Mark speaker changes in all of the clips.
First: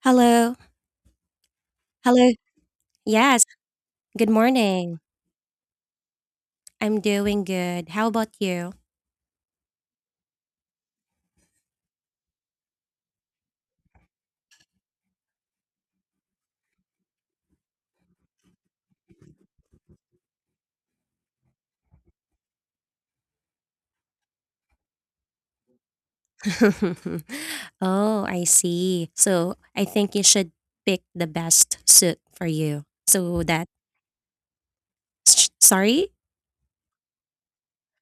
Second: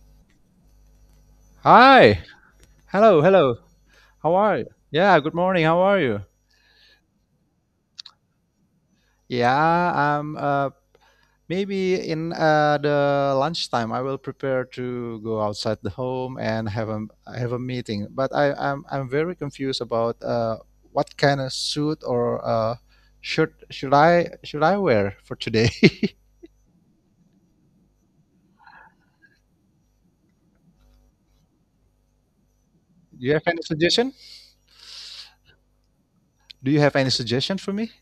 Speaker 1: Hello.
Speaker 2: Hi.
Speaker 1: Hello.
Speaker 2: Hello.
Speaker 1: Yes.
Speaker 2: Hello.
Speaker 1: Good
Speaker 2: How are you?
Speaker 1: morning.
Speaker 2: Yeah. Good morning. How are you?
Speaker 1: I'm doing good. How about you?
Speaker 2: Yeah. I'm. Maybe in the lunchtime, I will prepare to go outside the home and have a meeting. But I'm very confused about what kind of suit or shirt should I wear for today.
Speaker 1: Oh, I see. So I think you should pick the best suit for you.
Speaker 2: Do you have
Speaker 1: So
Speaker 2: any
Speaker 1: that,
Speaker 2: suggestion?
Speaker 1: sorry?
Speaker 2: Do you have any suggestion for me?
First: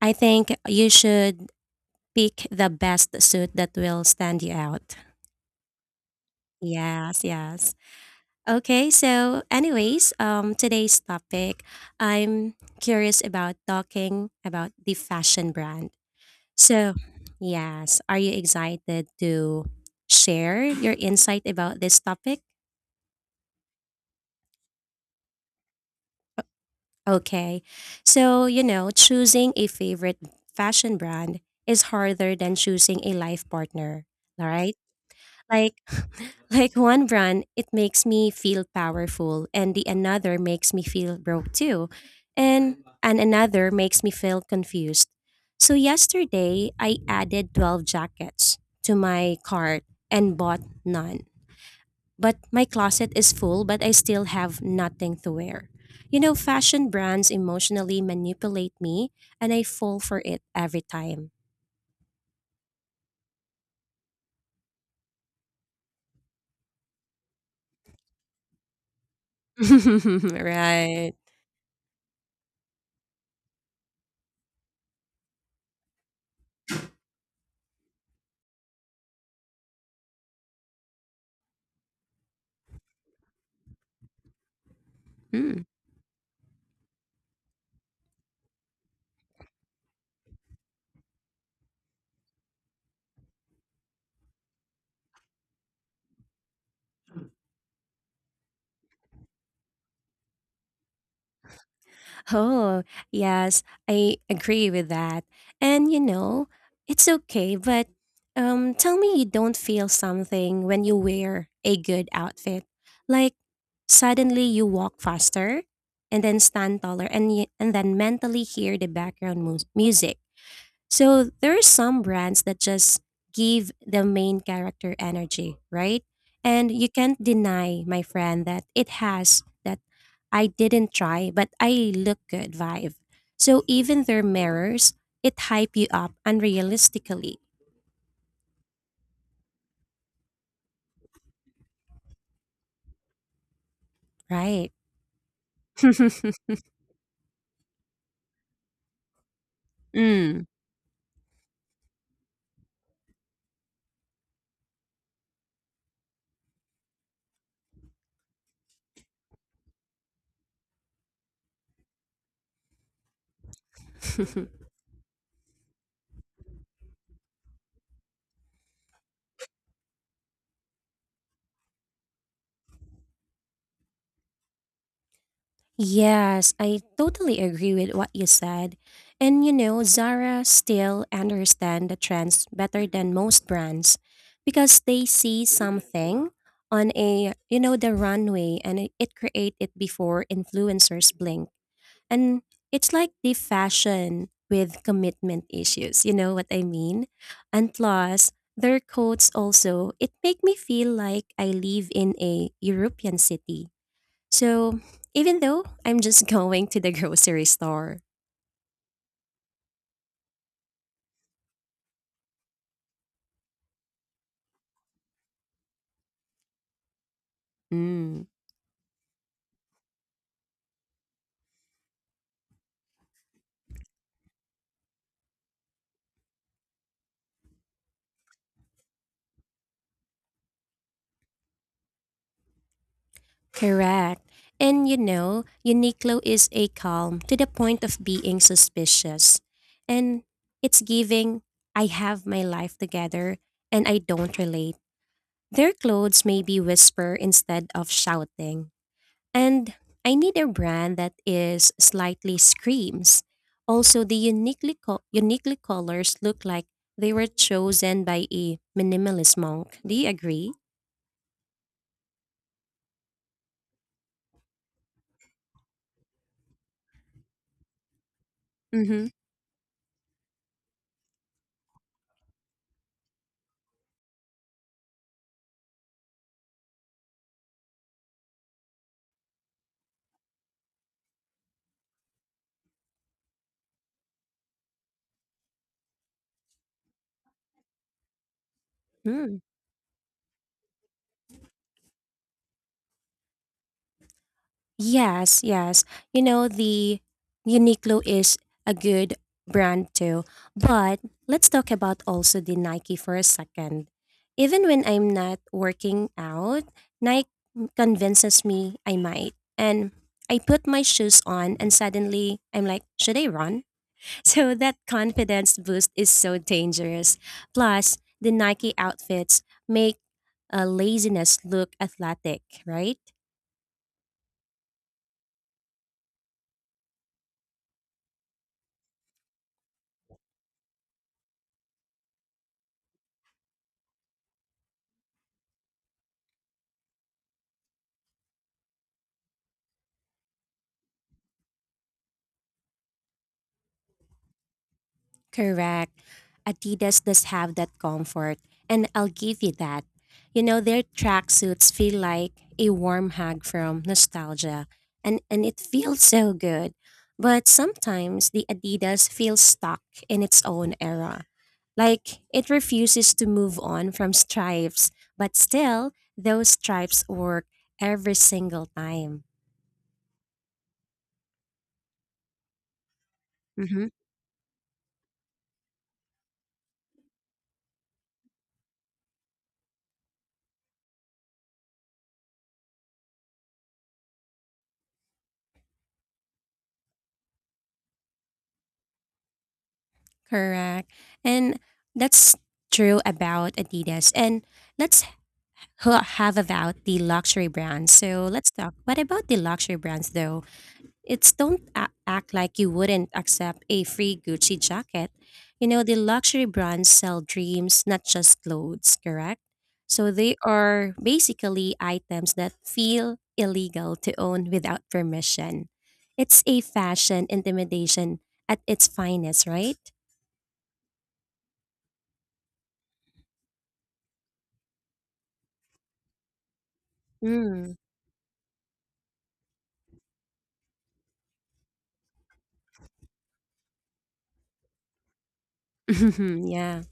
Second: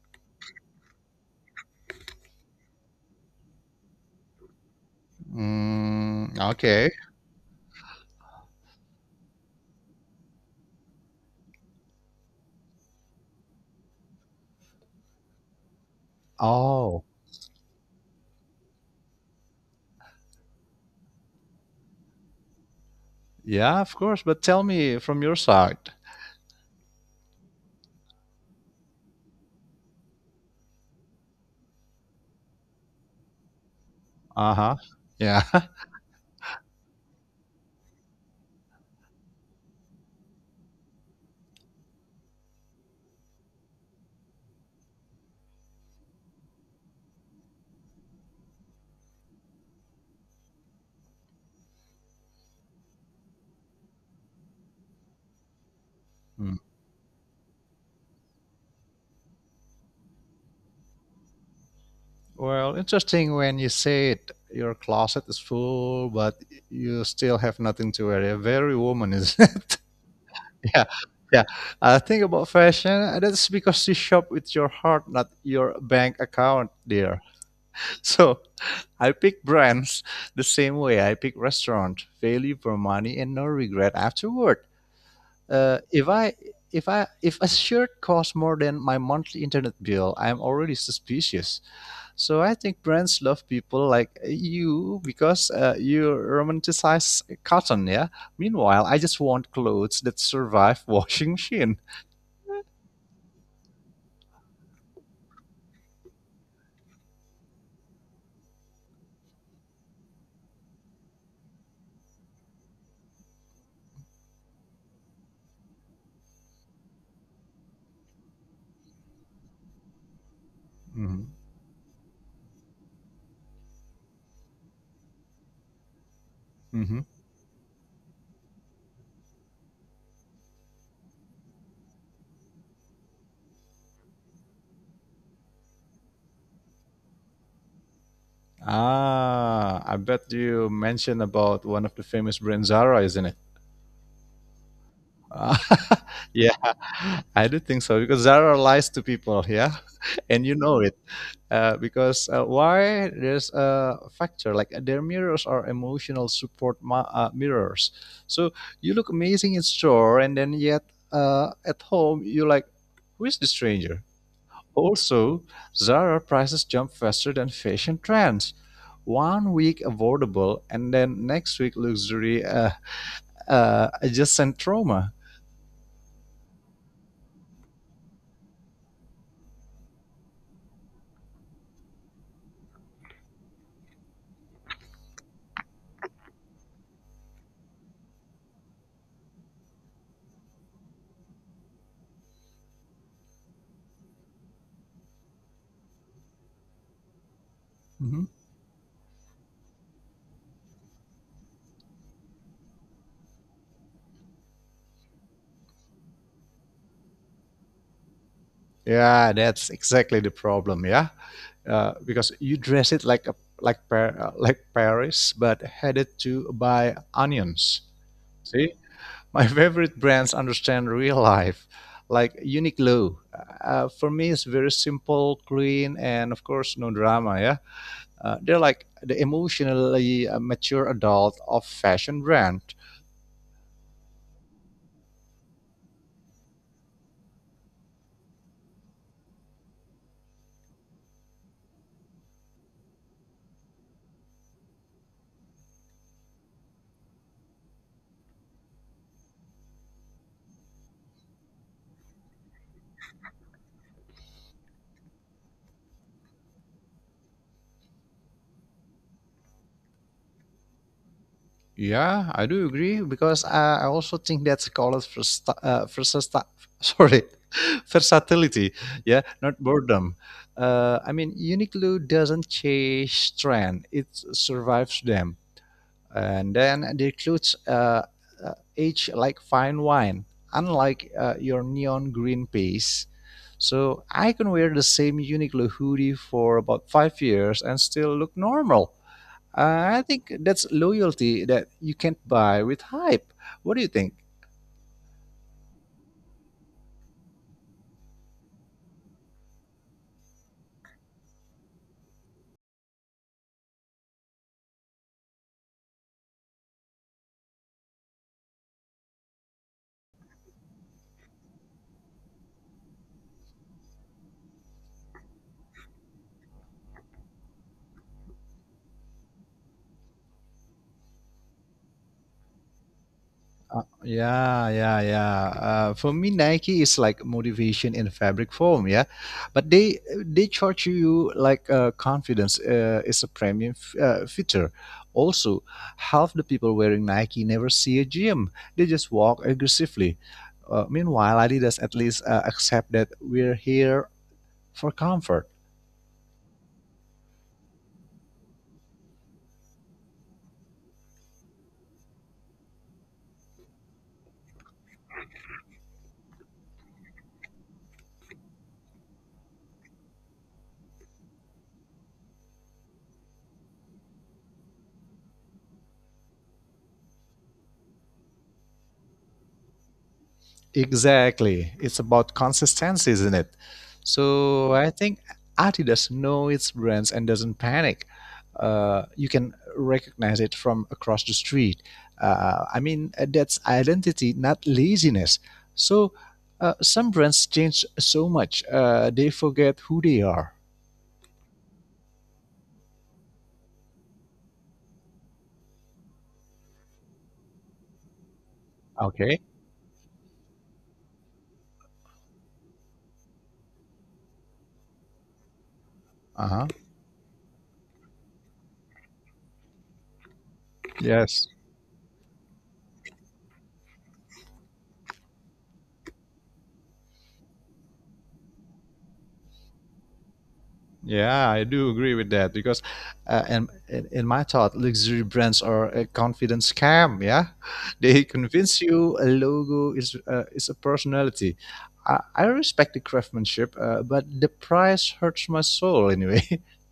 Speaker 1: I think you should pick the best suit that will stand you out.
Speaker 2: Mm, okay.
Speaker 1: Yes, yes. Okay, so anyways, today's topic, I'm curious about talking about the fashion brand. So,
Speaker 2: Oh,
Speaker 1: yes, are you excited to share your insight about this topic?
Speaker 2: yeah, of course. But tell me from your side.
Speaker 1: Okay. So, you know, choosing a favorite fashion brand is harder than choosing a life partner, all
Speaker 2: Uh
Speaker 1: right?
Speaker 2: huh. Yeah.
Speaker 1: Like like one brand it makes me feel powerful and the another makes me feel broke too. And another makes me feel confused. So yesterday I added 12 jackets to my cart and bought none. But my closet is full, but I still have nothing to wear. You know,
Speaker 2: Mm.
Speaker 1: fashion brands emotionally manipulate me, and I fall for it every time.
Speaker 2: Well, interesting when you say it. Your closet is full, but you still have nothing to wear. You're very woman, isn't it? Yeah.
Speaker 1: Right.
Speaker 2: Yeah. I think about fashion, and that's because you shop with your heart, not your bank account, dear. So I pick brands the same way I pick restaurant, value for money and no regret afterward.
Speaker 1: Hmm.
Speaker 2: Uh, if I if a shirt costs more than my monthly internet bill, I'm already suspicious. So I think brands love people like you because you romanticize cotton, yeah. Meanwhile, I just want clothes that survive washing machine.
Speaker 1: Oh, yes, I agree with that. And you know, it's okay, but tell me you don't feel something when you wear a good outfit. Like suddenly you walk faster and then stand taller and then mentally hear the background music.
Speaker 2: Mhm.
Speaker 1: So there are some brands that just give the main character energy, right? And you
Speaker 2: Mhm.
Speaker 1: can't deny, my friend, that it has that I didn't try, but I look good vibe. So even their mirrors, it hype you up unrealistically,
Speaker 2: Ah, I bet you mentioned about one of the famous brands, Zara, isn't it?
Speaker 1: right?
Speaker 2: Yeah, I do think so because Zara lies to people, yeah, and
Speaker 1: Mm.
Speaker 2: you know it. Because why there's a factor like their mirrors are emotional support mirrors. So you look amazing in store, and then yet at home you like, who is the stranger? Also, Zara prices jump faster than fashion trends. One week affordable, and then next week luxury adjacent trauma.
Speaker 1: Yes, I totally agree with what you said. And you know, Zara still understand the trends better than most brands because they see something on a, you know, the runway and it create it before influencers blink. And it's like the fashion with commitment issues, you know what I mean? And
Speaker 2: Mhm.
Speaker 1: plus, their coats also, it make me feel like I live in a European city, so even though I'm just going to the grocery store.
Speaker 2: Yeah, that's exactly the problem. Yeah, because you dress it like Paris, but headed to buy onions.
Speaker 1: Mm,
Speaker 2: See, my favorite brands understand real life, like Uniqlo. For me, it's very simple, clean, and of course, no drama. Yeah, they're like the emotionally mature adult of fashion brand.
Speaker 1: correct. And you know, Uniqlo is a calm to the point of being suspicious. And it's giving, I have my life together and I don't relate. Their clothes maybe whisper instead of shouting. And I need a brand that is slightly screams. Also, the uniquely colors look like they were chosen by a minimalist monk. Do you agree?
Speaker 2: Yeah, I do agree because I also think that's called first, versus, sorry, versatility.
Speaker 1: Mm-hmm.
Speaker 2: Yeah, not boredom. I mean, Uniqlo doesn't chase trend; it survives them, and then the clothes age like fine wine, unlike your neon green piece. So I can wear the same Uniqlo hoodie for about 5 years and still look normal. I think that's loyalty that you can't buy with hype. What do you think?
Speaker 1: Yes, yes. You know, the Uniqlo is a good brand too. But let's talk about also the Nike for a second. Even when I'm not working out, Nike convinces me I might. And I put my shoes on and suddenly I'm like, should I run? So that confidence boost is so dangerous. Plus, the Nike outfits make laziness look athletic, right?
Speaker 2: Yeah, yeah, yeah. For me, Nike is like motivation in fabric form. Yeah, but they charge you like confidence is a premium feature. Also, half the people wearing Nike never see a gym. They just walk aggressively. Meanwhile, Adidas at least accept that we're here for comfort.
Speaker 1: Correct. Adidas does have that comfort, and I'll give you that. You know, their tracksuits feel like a warm hug from nostalgia, and, it feels so good. But sometimes the Adidas feels stuck in its own era. Like it refuses to move on from stripes, but still, those stripes work every single time.
Speaker 2: Exactly. It's about consistency, isn't it?
Speaker 1: Hmm.
Speaker 2: So I think Adidas knows its brands and doesn't panic. You can recognize it from across the street. I mean, that's identity, not laziness. So some brands change so much, they forget who they are.
Speaker 1: Correct. And that's true about Adidas. And let's who have about the luxury brands. So let's talk. What about the
Speaker 2: Okay.
Speaker 1: luxury brands though? It's don't a- act like you wouldn't accept a free Gucci jacket. You know, the luxury
Speaker 2: Uh huh.
Speaker 1: brands sell dreams, not just clothes, correct? So they are
Speaker 2: Yes.
Speaker 1: basically items that feel illegal to own without permission. It's a fashion intimidation at its finest, right?
Speaker 2: Yeah, I do agree with that because, in, in my thought, luxury brands are a confidence scam. Yeah,
Speaker 1: Mm.
Speaker 2: they convince you a logo is a personality. I respect the craftsmanship, but the price hurts my soul anyway.
Speaker 1: Yeah.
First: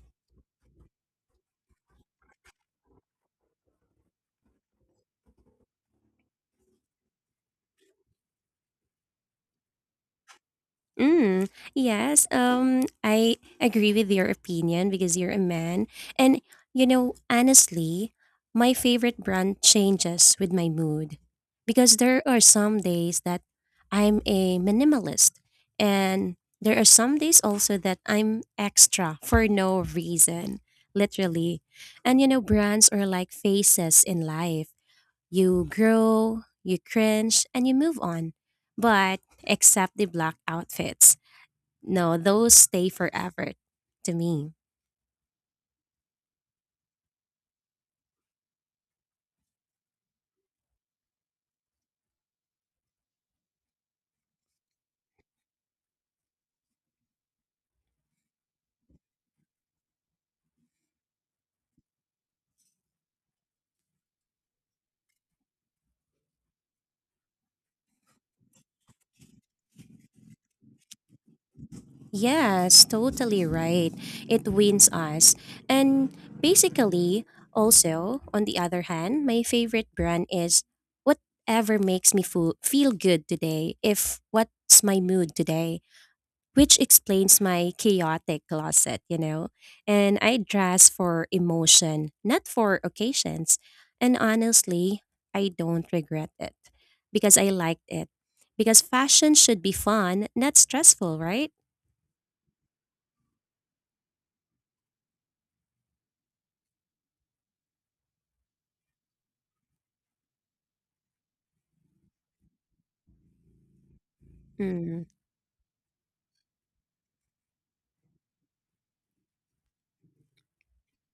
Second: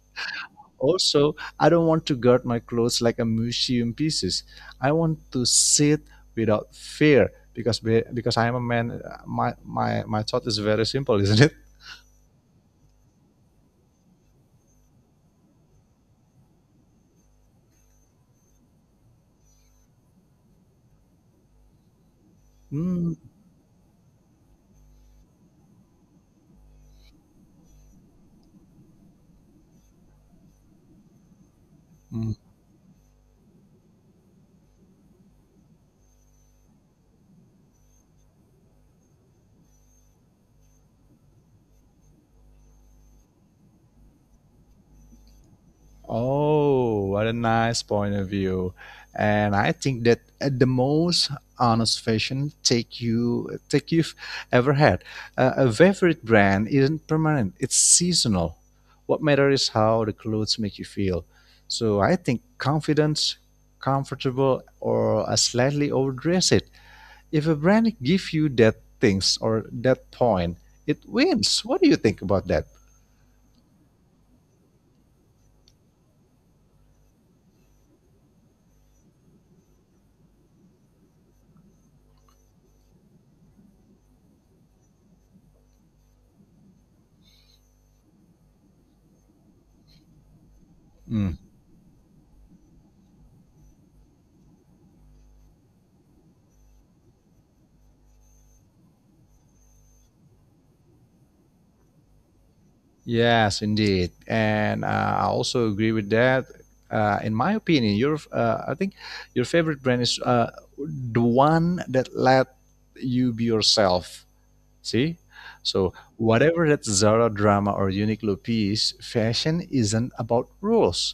Speaker 2: Also, I don't want to guard my clothes like a museum pieces. I want to sit without fear because because I am a man. My thought is very simple, isn't
Speaker 1: Mm,
Speaker 2: it?
Speaker 1: yes, I agree with your opinion because you're a man. And, you know, honestly, my favorite brand changes with my mood because there are some
Speaker 2: Mm.
Speaker 1: days that I'm a minimalist, and there are some days also that I'm extra for no reason, literally. And, you
Speaker 2: Mm.
Speaker 1: know, brands are like phases in life. You grow, you cringe, and you move on. But, except the black outfits. No, those stay forever to me.
Speaker 2: Oh, what a nice point of view. And I think that the most honest fashion take you've ever had. A favorite brand isn't permanent; it's seasonal. What matters is how the clothes make you feel. So I think confidence, comfortable, or a slightly overdressed. If a brand gives you that things or that point, it wins. What do you think about that?
Speaker 1: Yes, totally right. It wins us. And basically, also, on the other hand, my favorite brand is whatever makes me feel good today, if what's my mood today, which explains my chaotic closet, you know. And I dress for
Speaker 2: Hmm.
Speaker 1: emotion, not for occasions. And honestly, I don't regret it because I liked it. Because fashion should be fun, not stressful, right?
Speaker 2: Yes, indeed, and I also agree with that. In my opinion, your I think your favorite brand is the one that let you be yourself.
Speaker 1: Mm.
Speaker 2: See, so whatever that Zara drama or Uniqlo piece, fashion isn't about rules.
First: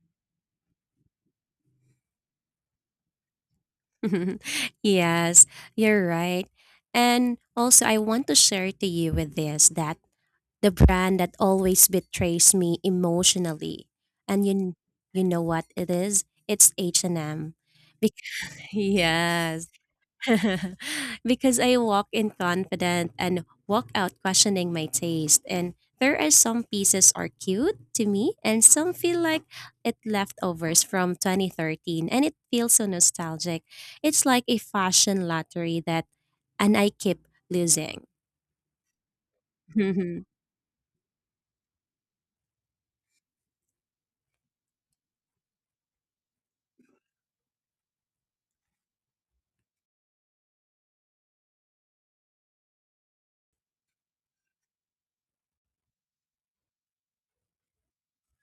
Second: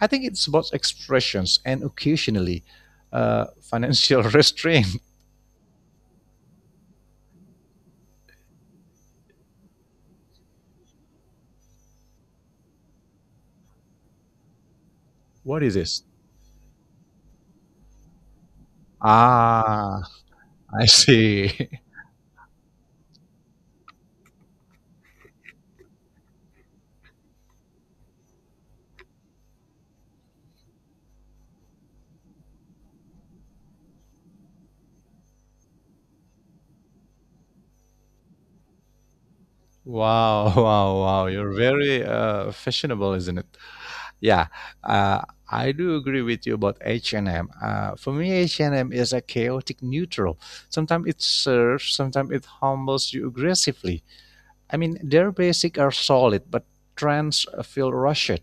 Speaker 2: I think it's about expressions and occasionally financial restraint.
Speaker 1: Yes, you're right. And also, I want to share to you with this that the brand that always betrays me emotionally. And you know
Speaker 2: What
Speaker 1: what
Speaker 2: is
Speaker 1: it
Speaker 2: this?
Speaker 1: is? It's H&M. Because, yes.
Speaker 2: Ah, I see.
Speaker 1: Because I walk in confident and walk out questioning my taste, and there are some pieces are cute to me and some feel like it leftovers from 2013 and it feels so nostalgic. It's like a fashion lottery that and I keep losing.
Speaker 2: Wow, wow, wow. You're very fashionable, isn't it? Yeah, uh, I do agree with you about H&M. For me, H&M is a chaotic neutral. Sometimes it serves, sometimes it humbles you aggressively. I mean, their basics are solid, but trends feel rushed.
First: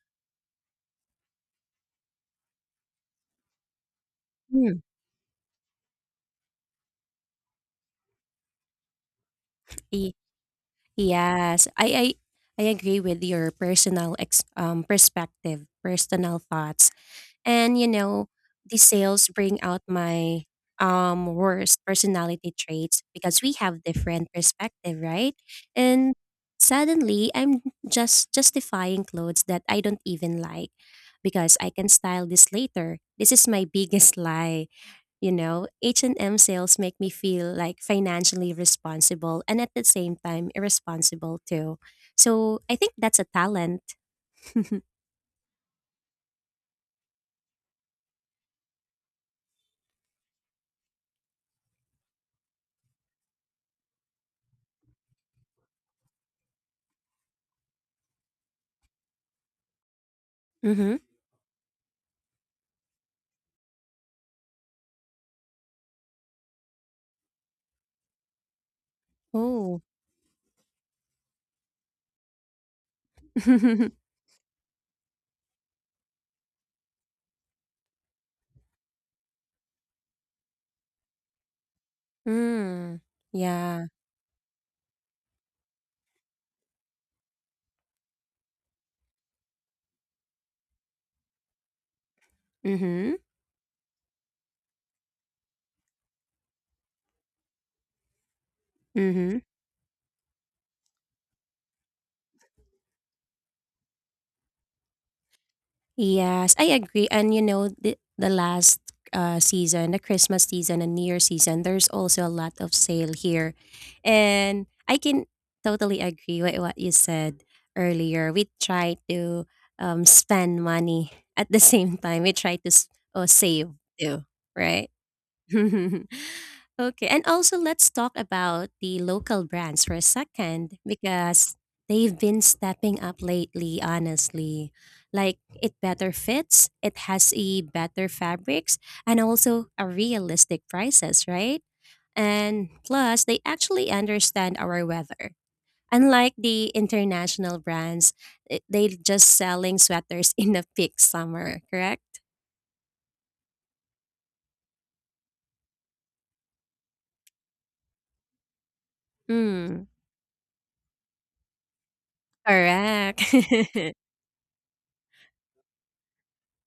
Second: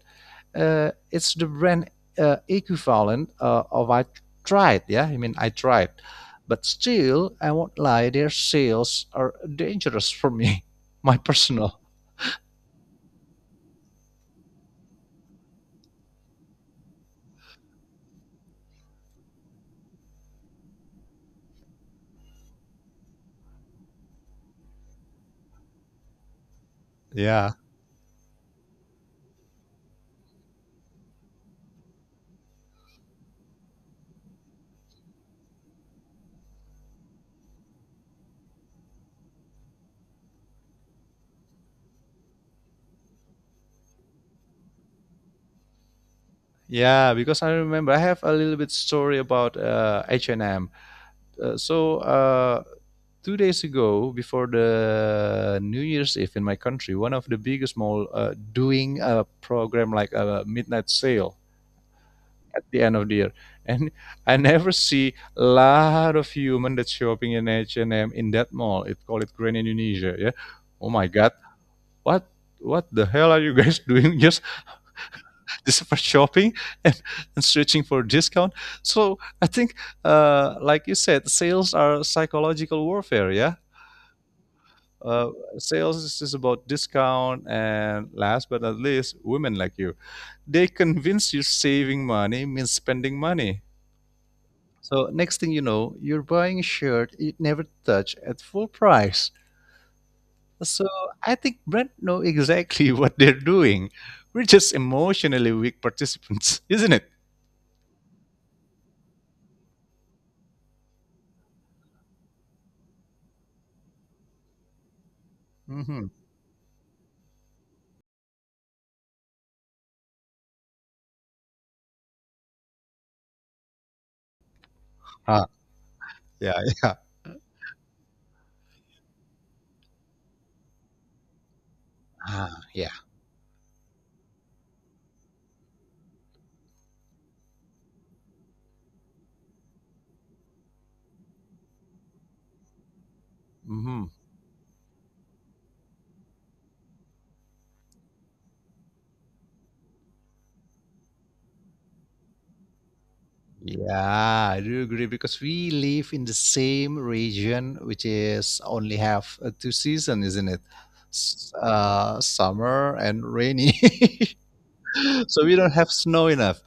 Speaker 2: It's the brand equivalent of I
Speaker 1: Mm.
Speaker 2: tried. Yeah, I mean, I tried. But still, I won't lie, their sales are dangerous for me, my
Speaker 1: Yes,
Speaker 2: personal.
Speaker 1: I agree with your personal perspective, personal thoughts, and you know the sales bring out my worst personality traits because we have different perspective, right? And suddenly
Speaker 2: Yeah.
Speaker 1: I'm just justifying clothes that I don't even like because I can style this later. This is my biggest lie. You know, H&M sales make me feel like financially responsible and at the same time irresponsible too. So I think that's a talent.
Speaker 2: Yeah, because I remember I have a little bit story about H&M. So 2 days ago before the New Year's Eve in my country, one of the biggest mall doing a program like a midnight
Speaker 1: Mm-hmm.
Speaker 2: sale at the end of the year, and I never see a lot of human that's shopping in H&M in that mall. It call it Grand
Speaker 1: Oh.
Speaker 2: Indonesia. Yeah. Oh my god, what what the hell are you guys doing, just for shopping and, and searching for discount? So I think, like you said, sales are psychological
Speaker 1: Mm.
Speaker 2: warfare. Yeah,
Speaker 1: Yeah.
Speaker 2: uh, sales is just about discount and last but not least women like you. They convince you saving money means
Speaker 1: Mm-hmm.
Speaker 2: spending money. So next thing you know, you're buying a shirt you never touch at full price.
Speaker 1: Mm-hmm.
Speaker 2: So I think brand know exactly what they're doing. We're just emotionally weak
Speaker 1: Yes,
Speaker 2: participants,
Speaker 1: I
Speaker 2: isn't it?
Speaker 1: agree. And you know, the last season, the Christmas season and New Year season, there's also a lot of sale here. And I can totally
Speaker 2: Mm-hmm.
Speaker 1: agree with what you said earlier. We try to spend money at the same time, we try to save too, right?
Speaker 2: Ah, yeah, yeah.
Speaker 1: Okay, and also let's talk about the local brands for a second because they've been
Speaker 2: Ah, yeah.
Speaker 1: stepping up lately, honestly. Like it better fits, it has a better fabrics and also a realistic prices, right? And plus they actually
Speaker 2: Hmm.
Speaker 1: understand our weather. Unlike the international brands, they just selling sweaters in the peak summer, correct?
Speaker 2: Yeah, I do agree because we live in the same region, which is only have two
Speaker 1: Mm,
Speaker 2: seasons, isn't it? Summer
Speaker 1: correct.
Speaker 2: and rainy, so we don't have snow enough.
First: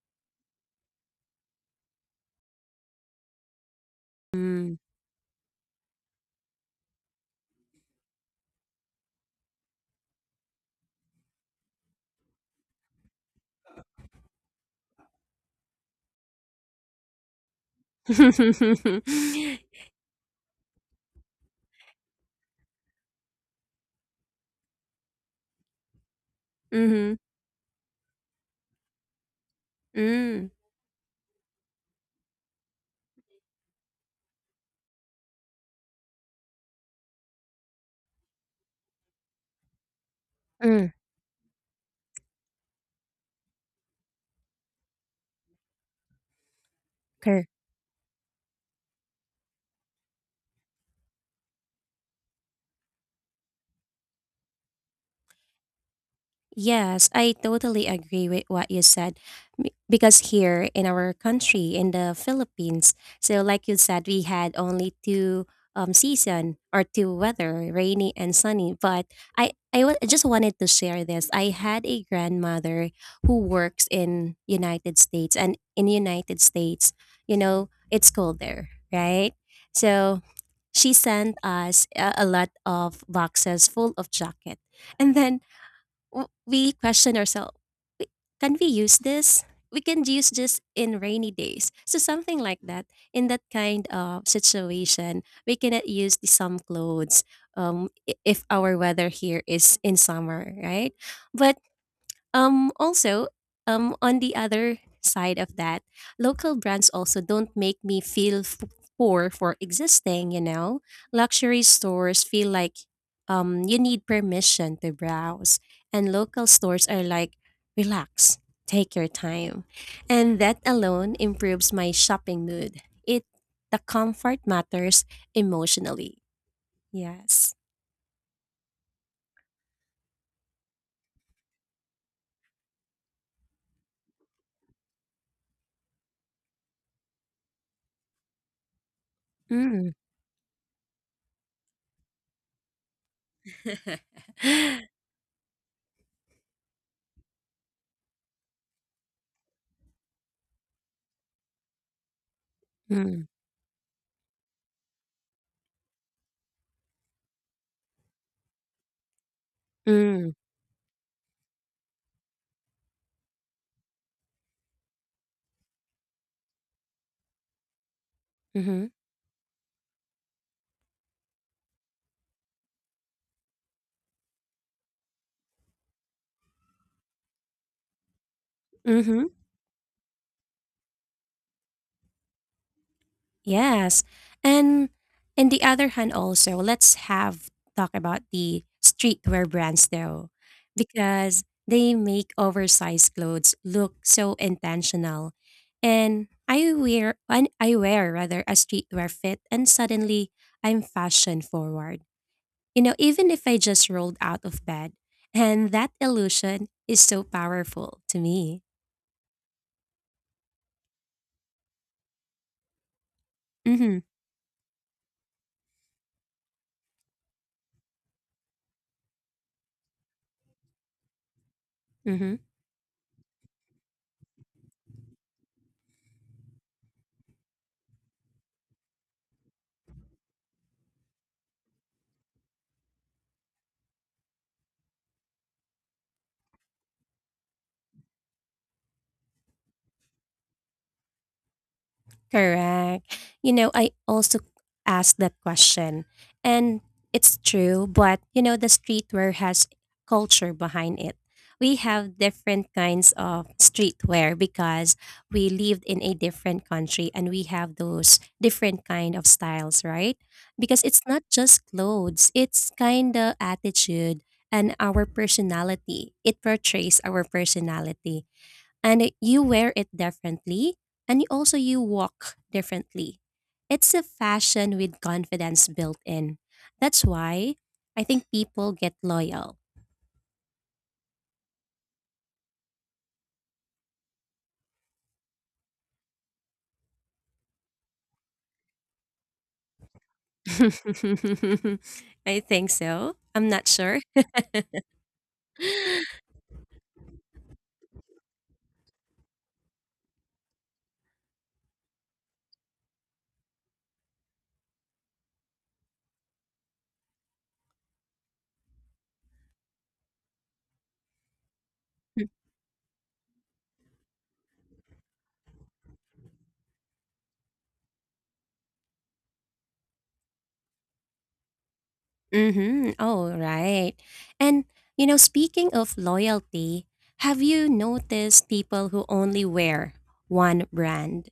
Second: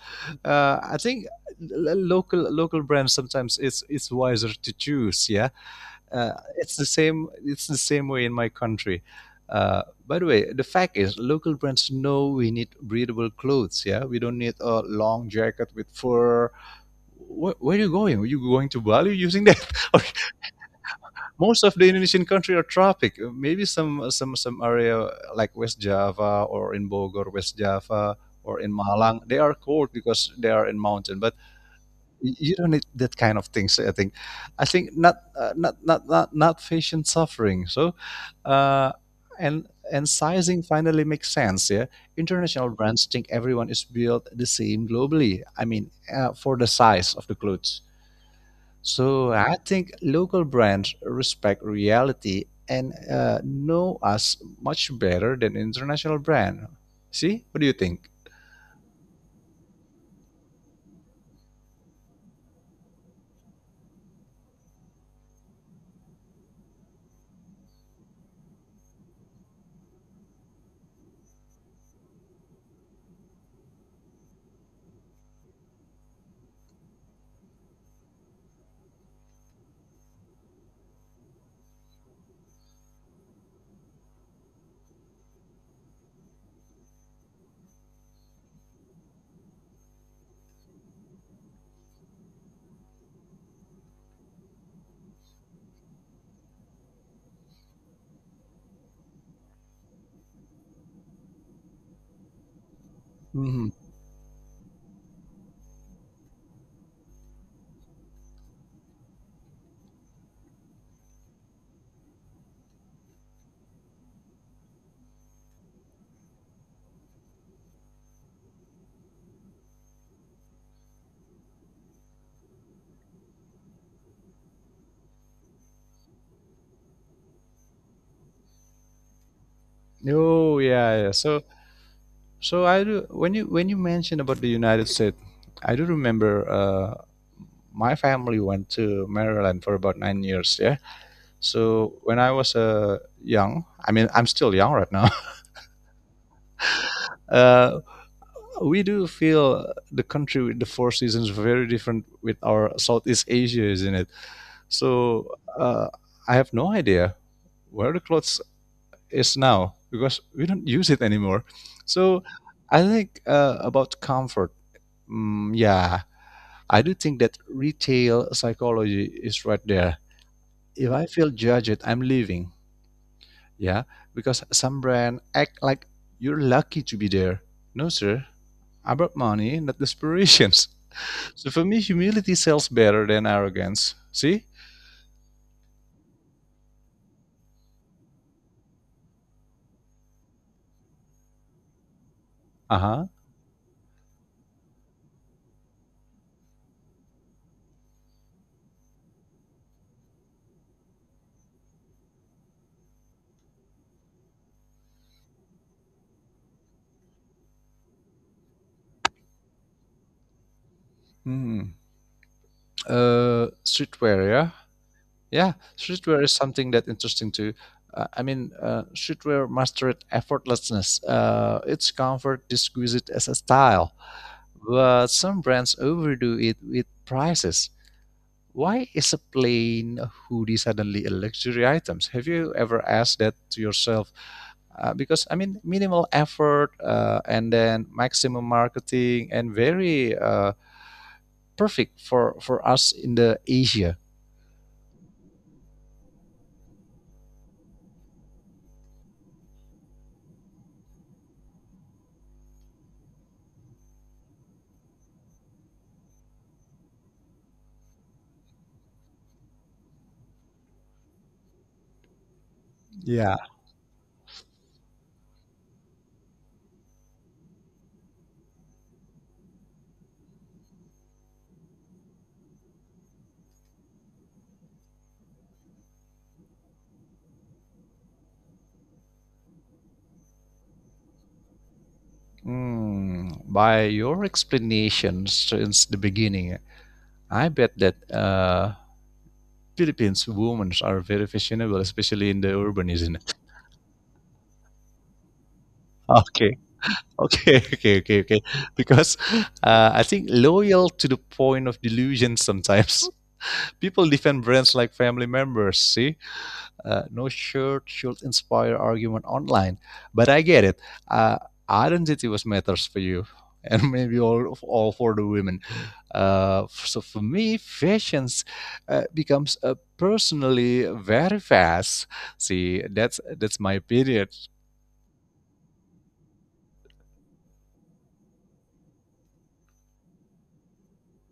Speaker 2: I think local brands sometimes it's wiser to
Speaker 1: Mm.
Speaker 2: choose. Yeah, it's the same. It's the same way in my country. Uh, by the way, the fact is, local brands know we need breathable clothes. Yeah, we don't need a long jacket with fur. Where are you going? Are you going to Bali using that? Or most of the Indonesian country are tropic. Maybe some area like West Java or in
Speaker 1: Mhm.
Speaker 2: Bogor, West Java or in Malang, they are cold because they
Speaker 1: Mm.
Speaker 2: are in mountain. But you don't need that kind of things. I think not patient suffering. So, uh, and sizing
Speaker 1: Mm,
Speaker 2: finally makes sense. Yeah, international brands think everyone is built the same globally. I mean, for the size of the
Speaker 1: correct.
Speaker 2: clothes. So I think local brands respect reality and know us much better than international brand.
Speaker 1: Yes, I
Speaker 2: See, what do you
Speaker 1: totally
Speaker 2: think?
Speaker 1: agree with what you said. M- Because here in our country, in the Philippines, so like you said, we had only two season or two weather, rainy and sunny. But I just wanted to share this. I had a grandmother who works in United States, and in United States, you know, it's cold there, right? So she sent us a lot of boxes full of jacket. And then we question ourselves, can we use this? We can use this in rainy days. So something like that. In that kind of situation, we cannot use the some clothes if our weather here is in summer, right? But also,
Speaker 2: Mhm.
Speaker 1: on the other side of that, local brands also don't make me feel poor for existing, you know? Luxury stores feel like you need permission to browse, and local stores are like, relax, take your time. And that alone improves my shopping mood. It the comfort matters emotionally. Yes.
Speaker 2: Oh yeah, yeah. So I do, when you mentioned about the United States, I do remember my family went to Maryland for
Speaker 1: Mm.
Speaker 2: about 9 years. Yeah. So when I was young, I mean I'm still young right now. Uh, we do feel the country with the four seasons very different with our
Speaker 1: Mm.
Speaker 2: Southeast Asia, isn't it? So I have no idea where the clothes is now because
Speaker 1: Mm.
Speaker 2: we don't use it anymore. So I think about comfort. Mm, yeah, I do think that retail
Speaker 1: Mm-hmm.
Speaker 2: psychology is right there. If I feel judged, I'm leaving. Yeah, because some brand act like you're lucky to be there. No, sir. About
Speaker 1: Mm-hmm.
Speaker 2: money, not desperations. So for me, humility sells better than arrogance.
Speaker 1: Yes.
Speaker 2: See?
Speaker 1: And on the other hand also, let's have talk about the streetwear brands though, because they make
Speaker 2: Uh-huh.
Speaker 1: oversized clothes look so intentional. And I wear rather a streetwear fit and suddenly I'm fashion forward. You know, even if I just rolled out of bed. And that illusion is so powerful to me.
Speaker 2: Hmm. Uh,
Speaker 1: Mm-hmm.
Speaker 2: streetwear, yeah? Yeah, streetwear is something that interesting too. I mean, streetwear mastered effortlessness. Its
Speaker 1: Mm-hmm.
Speaker 2: comfort exquisite as a style, but some brands overdo it with prices. Why is a plain hoodie suddenly a luxury item? Have you ever asked that to yourself? Because I mean, minimal effort and then maximum marketing and very perfect for us
Speaker 1: Correct.
Speaker 2: in the
Speaker 1: You know, I
Speaker 2: Asia.
Speaker 1: also asked that question, and it's true, but you know, the streetwear has culture behind it. We have different kinds of streetwear because we lived in a different country and we have those different kind of styles, right? Because it's not just clothes, it's kind
Speaker 2: Yeah.
Speaker 1: of attitude and our personality. It portrays our personality and you wear it differently and you also you walk differently. It's a fashion with confidence built in. That's why I think people get loyal.
Speaker 2: Hmm. By your explanation since the beginning, I bet that Philippines women are very fashionable, especially in
Speaker 1: I
Speaker 2: the
Speaker 1: think
Speaker 2: urban, isn't
Speaker 1: so,
Speaker 2: it?
Speaker 1: I'm not sure.
Speaker 2: Okay. Okay, okay, okay, okay. Because I think loyal to the point of delusion sometimes. People defend brands like family members, see? No shirt should inspire argument online. But I get it. Uh, identity was matters for you, and maybe all for the women. So for me, fashions becomes personally very fast. See,
Speaker 1: Mm-hmm.
Speaker 2: that's
Speaker 1: Oh,
Speaker 2: that's my
Speaker 1: right.
Speaker 2: period.
Speaker 1: And, you know, speaking of loyalty, have you noticed people who only wear one brand?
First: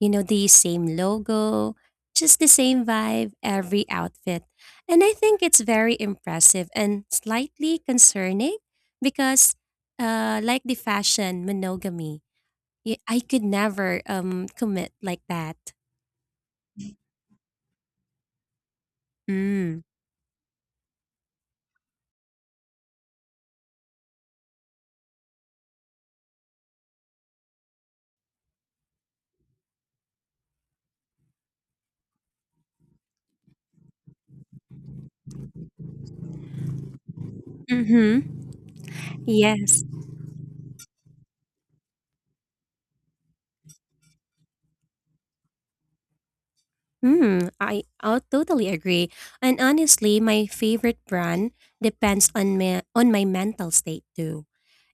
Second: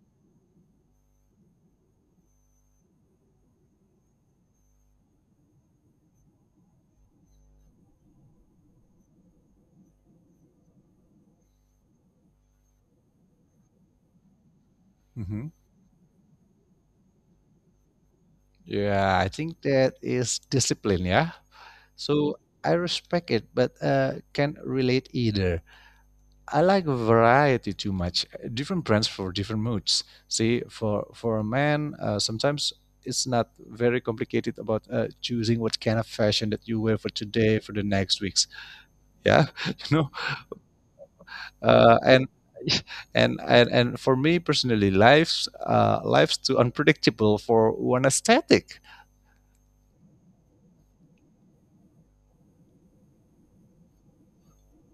Speaker 1: You know, the same logo, just the same vibe, every outfit. And I think it's very impressive and slightly concerning because, like the fashion monogamy, I could never commit like
Speaker 2: Hmm.
Speaker 1: that.
Speaker 2: Yeah, I think
Speaker 1: Mm.
Speaker 2: that is discipline. Yeah. So I respect it, but can't relate either. I like variety too much. Different brands for different moods. See, for a man, sometimes it's not very complicated about choosing what kind of fashion that you wear for today, for the next
Speaker 1: Mm-hmm.
Speaker 2: weeks. Yeah,
Speaker 1: Yes.
Speaker 2: you know, and. And for me personally, life's too unpredictable
Speaker 1: Hmm,
Speaker 2: for
Speaker 1: I
Speaker 2: one
Speaker 1: i totally
Speaker 2: aesthetic.
Speaker 1: agree. And honestly, my favorite brand depends on my mental state too.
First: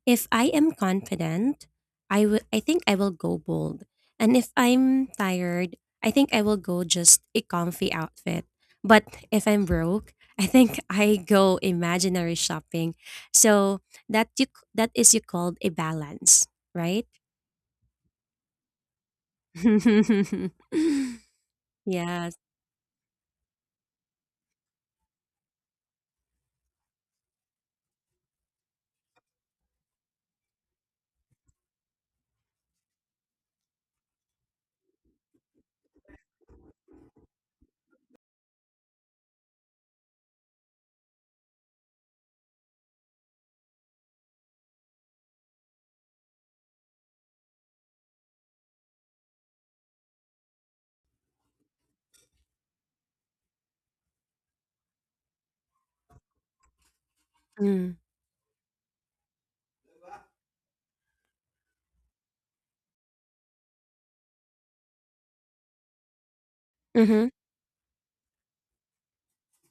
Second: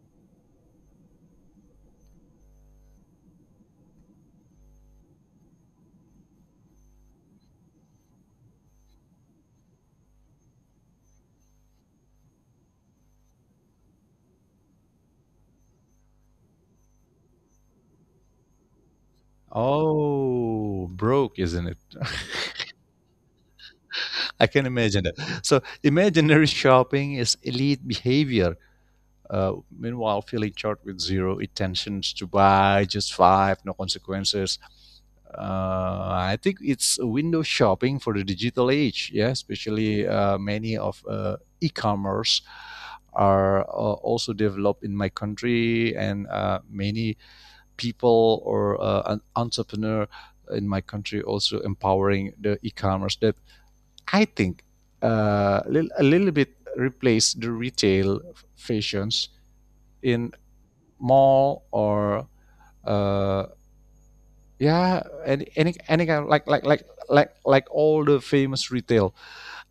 Speaker 1: If I am confident, I think I will go bold. And if I'm tired, I think I will go just a comfy outfit. But if I'm broke, I think I go imaginary shopping. So that is you called a balance, right?
Speaker 2: Oh, broke, isn't it?
Speaker 1: Yes.
Speaker 2: I can imagine it. So, imaginary shopping is elite behavior. Meanwhile, feeling short with zero intentions to buy, just five, no consequences. I think it's window shopping for the digital age. Yeah, especially many of e-commerce are also developed in my country, and many people or an entrepreneur in my country also empowering the e-commerce. That I think uh, a little bit replace the
Speaker 1: Mm.
Speaker 2: retail fashions in mall or uh, yeah, any kind of like like like
Speaker 1: Mm-hmm.
Speaker 2: like like all the famous retail.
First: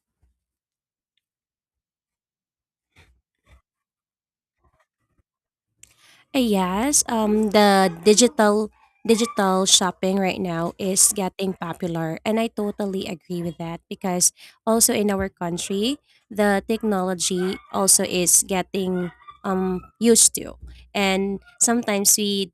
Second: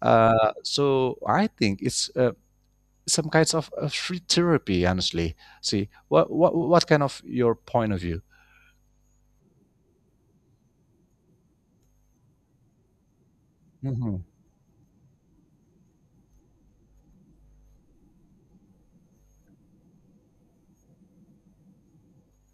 Speaker 2: So I think it's some kinds of free therapy. Honestly, see what what what kind
Speaker 1: Yes,
Speaker 2: of your
Speaker 1: the
Speaker 2: point of view?
Speaker 1: digital shopping right now is getting popular, and I totally agree with that
Speaker 2: Hmm.
Speaker 1: because also in our country, the technology also is getting used to, and sometimes we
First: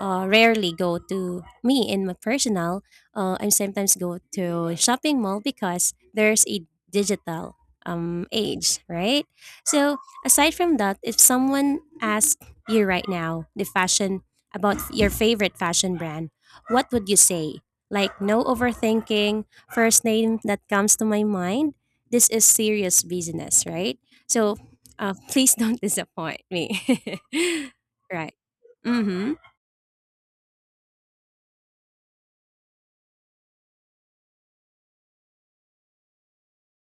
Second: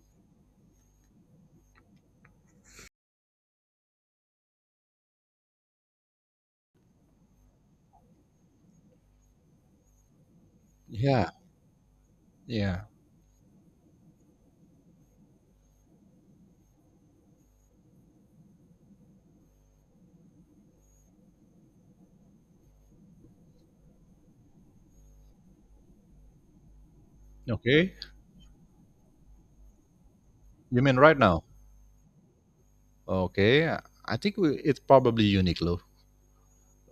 Speaker 1: rarely go to me in my personal. I sometimes go to shopping mall because there's a digital age, right? So aside from that, if
Speaker 2: Yeah,
Speaker 1: someone asks
Speaker 2: yeah.
Speaker 1: you right now, the fashion about your favorite fashion brand, what would you say? Like no overthinking, first name that comes to my mind. This is serious business, right? So please don't disappoint me.
Speaker 2: Okay.
Speaker 1: Right. Mm-hmm.
Speaker 2: You mean right now? Okay. I think, it's probably unique, loh.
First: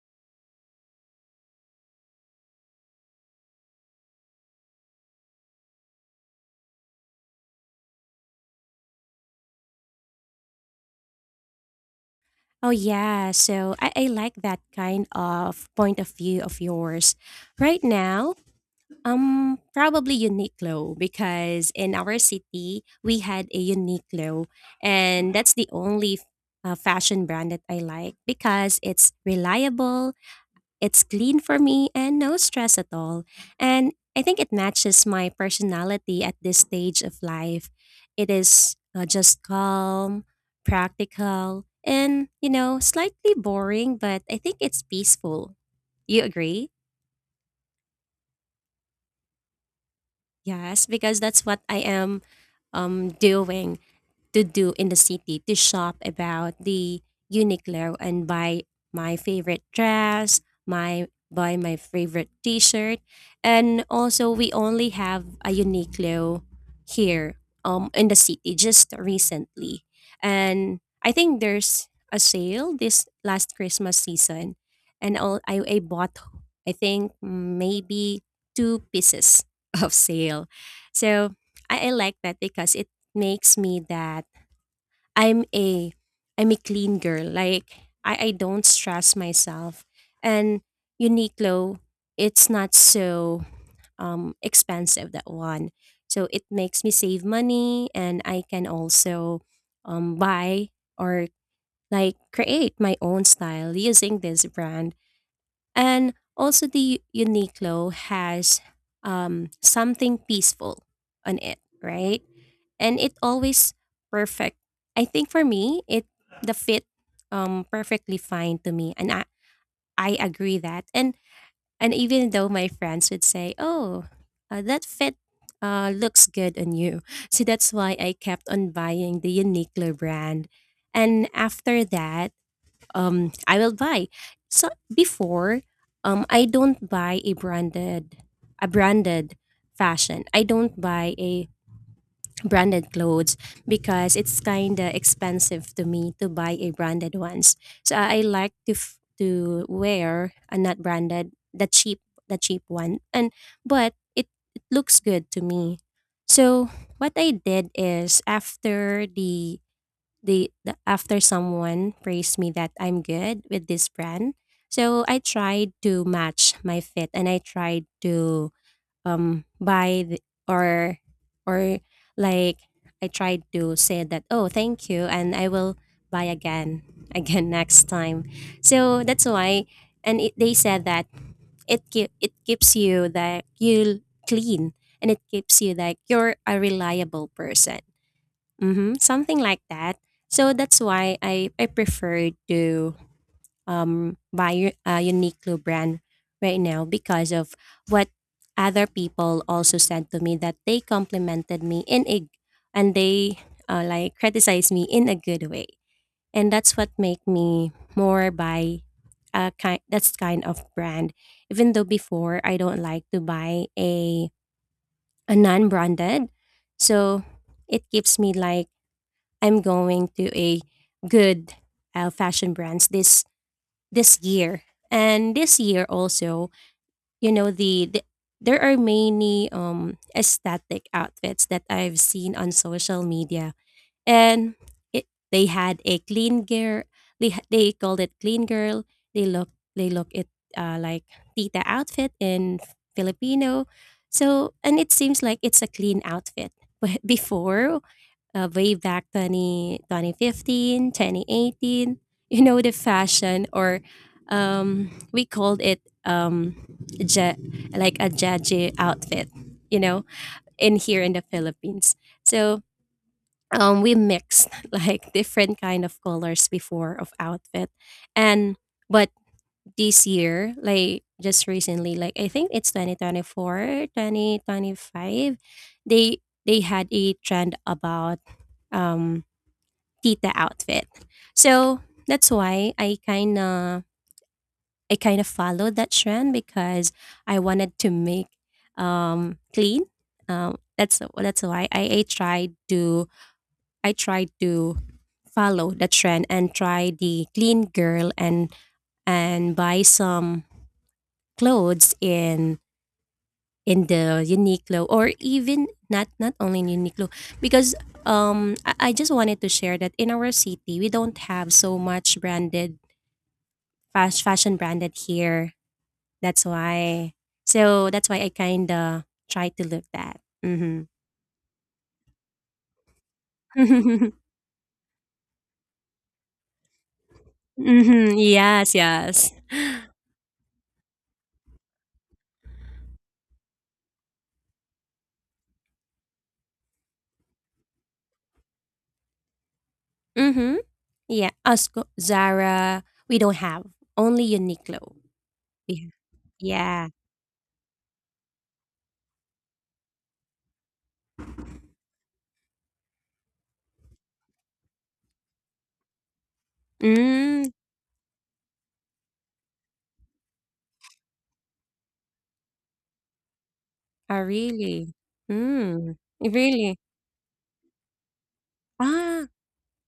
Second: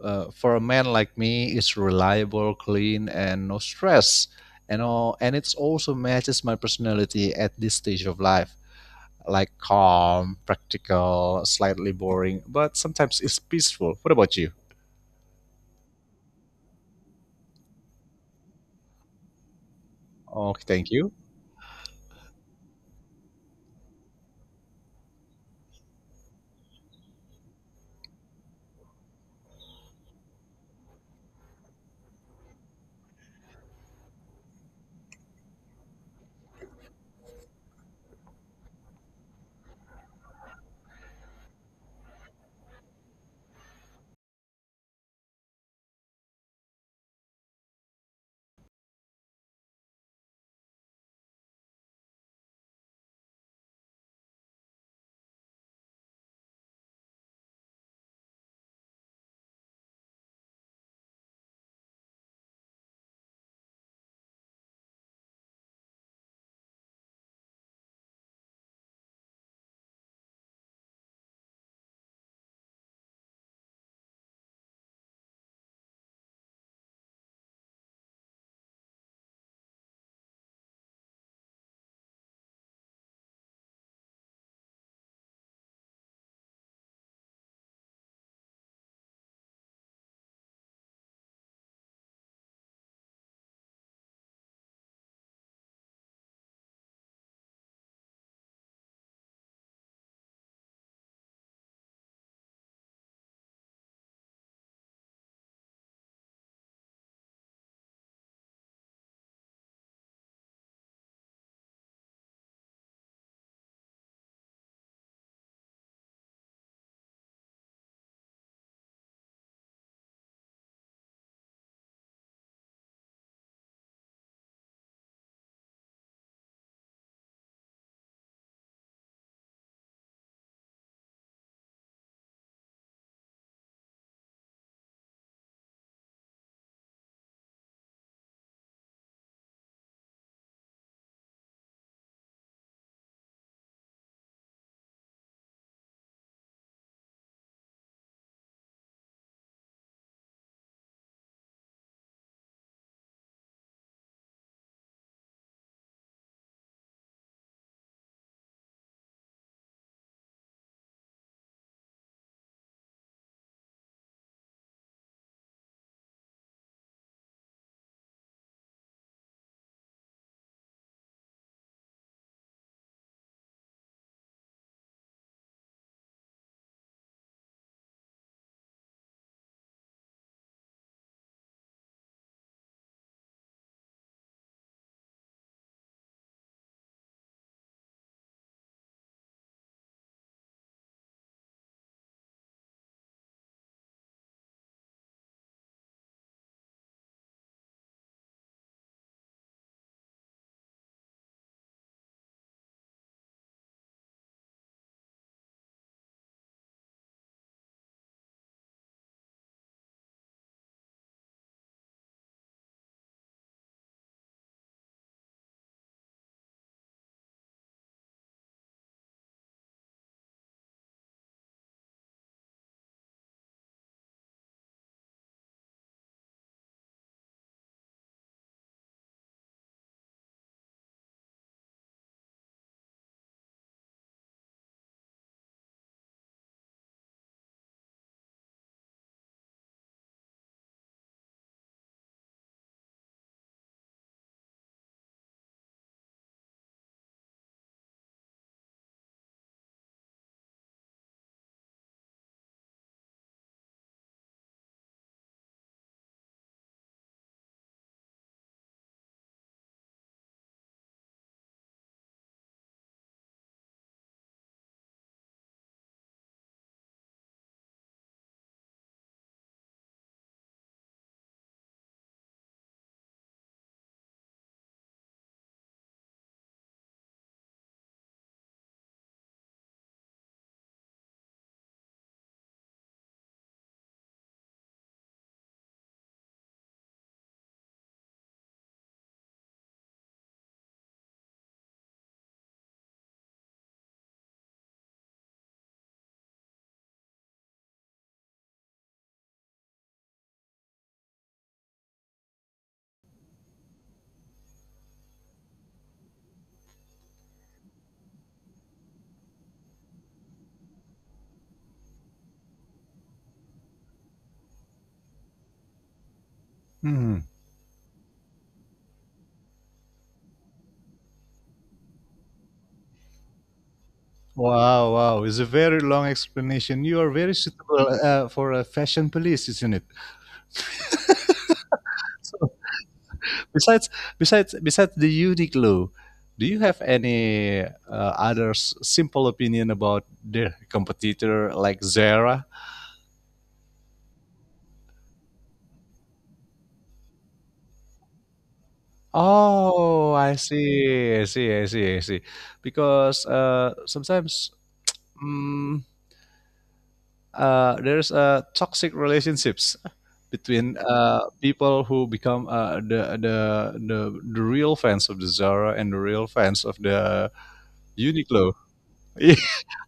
Speaker 2: For a man like me, it's reliable, clean, and no stress. You know, and it also matches my personality at this stage of life. Like calm, practical, slightly boring,
Speaker 1: Oh,
Speaker 2: but sometimes
Speaker 1: yeah.
Speaker 2: it's
Speaker 1: So I,
Speaker 2: peaceful.
Speaker 1: I
Speaker 2: What
Speaker 1: like
Speaker 2: about you?
Speaker 1: that kind of point of view of yours. Right now, probably
Speaker 2: Okay, thank
Speaker 1: Uniqlo,
Speaker 2: you.
Speaker 1: because in our city we had a Uniqlo, and that's the only fashion brand that I like, because it's reliable, it's clean for me, and no stress at all. And I think it matches my personality at this stage of life. It is just calm, practical, and you know, slightly boring, but I think it's peaceful. You agree? Yes, because that's what I am doing to do in the city, to shop about the Uniqlo and buy my favorite dress, my buy my favorite t-shirt. And also we only have a Uniqlo here in the city just recently. And I think there's a sale this last Christmas season, and all I bought, I think maybe two pieces of sale. So I like that because it makes me that I'm a I'm a clean girl. Like I don't stress myself. And Uniqlo, it's not so expensive, that one. So it makes me save money, and I can also buy, or like create my own style using this brand. And also the Uniqlo has something peaceful on it, right? And it always perfect. I think for me, it the fit perfectly fine to me, and I agree that. And even though my friends would say, "Oh, that fit looks good on you," so that's why I kept on buying the Uniqlo brand. And after that, I will buy. So before, I don't buy a branded fashion. I don't buy a branded clothes, because it's kind of expensive to me to buy a branded ones. So I like to wear a not branded, the cheap one, and but it looks good to me. So what I did is, after the after someone praised me that I'm good with this brand, so I tried to match my fit, and I tried to buy the, or or like I tried to say that, oh, thank you, and I will buy again again next time. So that's why, and they said that it keeps you that you clean, and it keeps you like you're a reliable person. Mhm, something like that. So that's why I prefer to buy a Uniqlo brand right now, because of what other people also said to me, that they complimented me in a and they like criticized me in a good way, and that's what make me more buy a kind that's kind of brand. Even though before I don't like to buy a non-branded, so it gives me like I'm going to a good fashion brands this year. And this year also, you know, the, the there are many aesthetic outfits that I've seen on social media. And it, they had a clean girl, they called it clean girl. They look they look it, like tita outfit in Filipino. So and it seems like it's a clean outfit. But before way back 20 2015, 2018. The fashion, or we called it ja- like a jaji outfit, you know, in here in the Philippines. So we mixed like different kind of colors before of outfit. And but this year, like just recently, like I think it's 2024, 2025. they they had a trend about um tita outfit. So that's why I kinda followed that trend because I wanted to make clean. That's why I tried to I tried to follow the trend and try the clean girl, and buy some clothes in the Uniqlo, or even not only in Uniqlo, because I just wanted to share that in our city we don't have so much branded fast fashion branded here. That's why.
Speaker 2: Hmm.
Speaker 1: So that's why I kind of try to look that. Mm-hmm.
Speaker 2: Wow, wow. It's a very long explanation. You are very suitable
Speaker 1: Mm-hmm.
Speaker 2: for a
Speaker 1: Yes,
Speaker 2: fashion
Speaker 1: yes.
Speaker 2: police, isn't it? So besides besides the Uniqlo, do you have any other simple opinion about their
Speaker 1: Mm-hmm. Yeah.
Speaker 2: competitor like Zara?
Speaker 1: Zara, we don't have. Only Uniqlo. We have. Yeah.
Speaker 2: Oh, I see, I see, I see, I see. Because sometimes mm,
Speaker 1: Mm.
Speaker 2: there's toxic relationships between people who become the, the the
Speaker 1: Oh,
Speaker 2: the real
Speaker 1: really?
Speaker 2: fans of the Zara and
Speaker 1: Mm.
Speaker 2: the real fans of
Speaker 1: Really?
Speaker 2: the Uniqlo.
Speaker 1: Ah.
Speaker 2: Yeah.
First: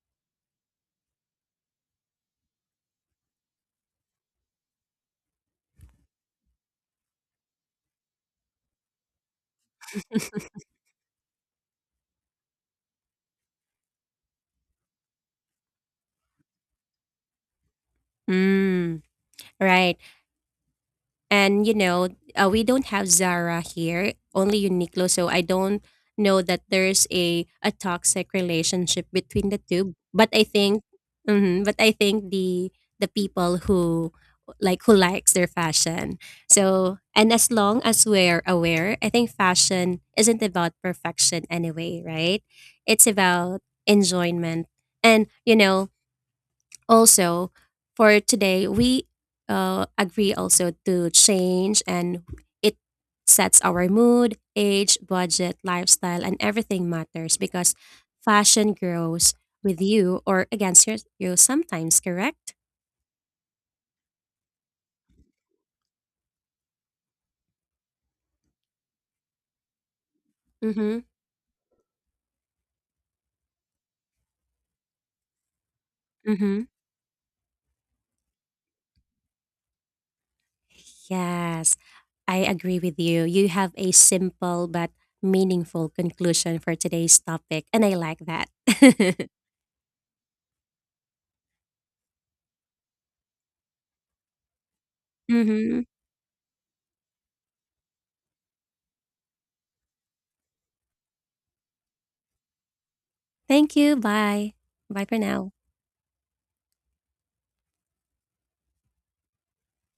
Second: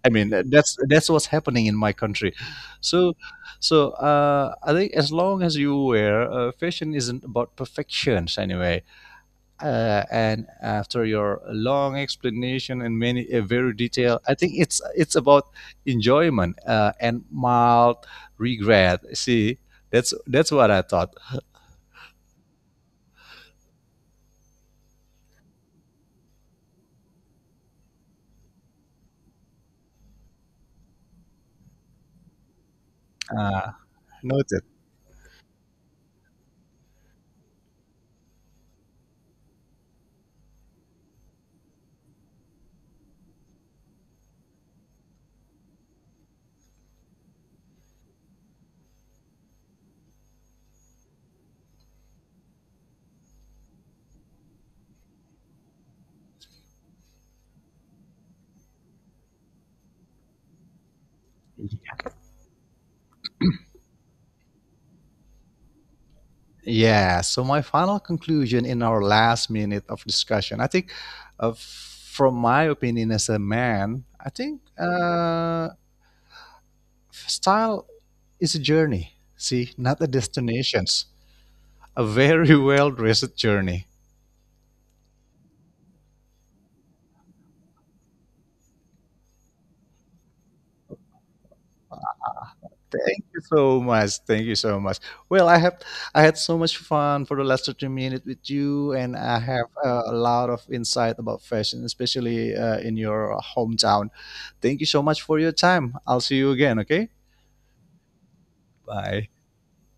Speaker 2: I mean that's what's happening in my country. So so I think as long as you wear, fashion isn't about perfections anyway. And after your long explanation and many a very detailed, I think it's about enjoyment and mild regret.
Speaker 1: Mm.
Speaker 2: See,
Speaker 1: Right.
Speaker 2: that's what I thought.
Speaker 1: And we don't have Zara here, only Uniqlo. So I don't know that there's a toxic relationship between the two. But I think, mhm, but I think the people
Speaker 2: uh, noted.
Speaker 1: who likes their fashion. So and, as long as we're aware, I think fashion isn't about perfection anyway, right? It's about enjoyment. And also, for today, we agree also to change, and it sets our mood, age, budget, lifestyle, and everything matters, because fashion grows with you or against you sometimes, correct?
Speaker 2: Yeah, so my final conclusion in our last minute of discussion, I think,
Speaker 1: Mm-hmm.
Speaker 2: from my opinion as a man, I think
Speaker 1: Mm-hmm.
Speaker 2: style is a journey, see, not a destinations.
Speaker 1: Yes,
Speaker 2: A
Speaker 1: I
Speaker 2: very
Speaker 1: agree
Speaker 2: well
Speaker 1: with you.
Speaker 2: dressed
Speaker 1: You have
Speaker 2: journey.
Speaker 1: a simple but meaningful conclusion for today's topic, and I like that.
Speaker 2: Thank you so much. Thank you so much. Well, I
Speaker 1: Mm-hmm.
Speaker 2: have I had so much fun for the last 30 minutes with you, and I have a lot of insight about fashion, especially in your
Speaker 1: Thank you.
Speaker 2: hometown.
Speaker 1: Bye.
Speaker 2: Thank you so
Speaker 1: Bye for
Speaker 2: much for your
Speaker 1: now.
Speaker 2: time. I'll see you again, okay? Bye.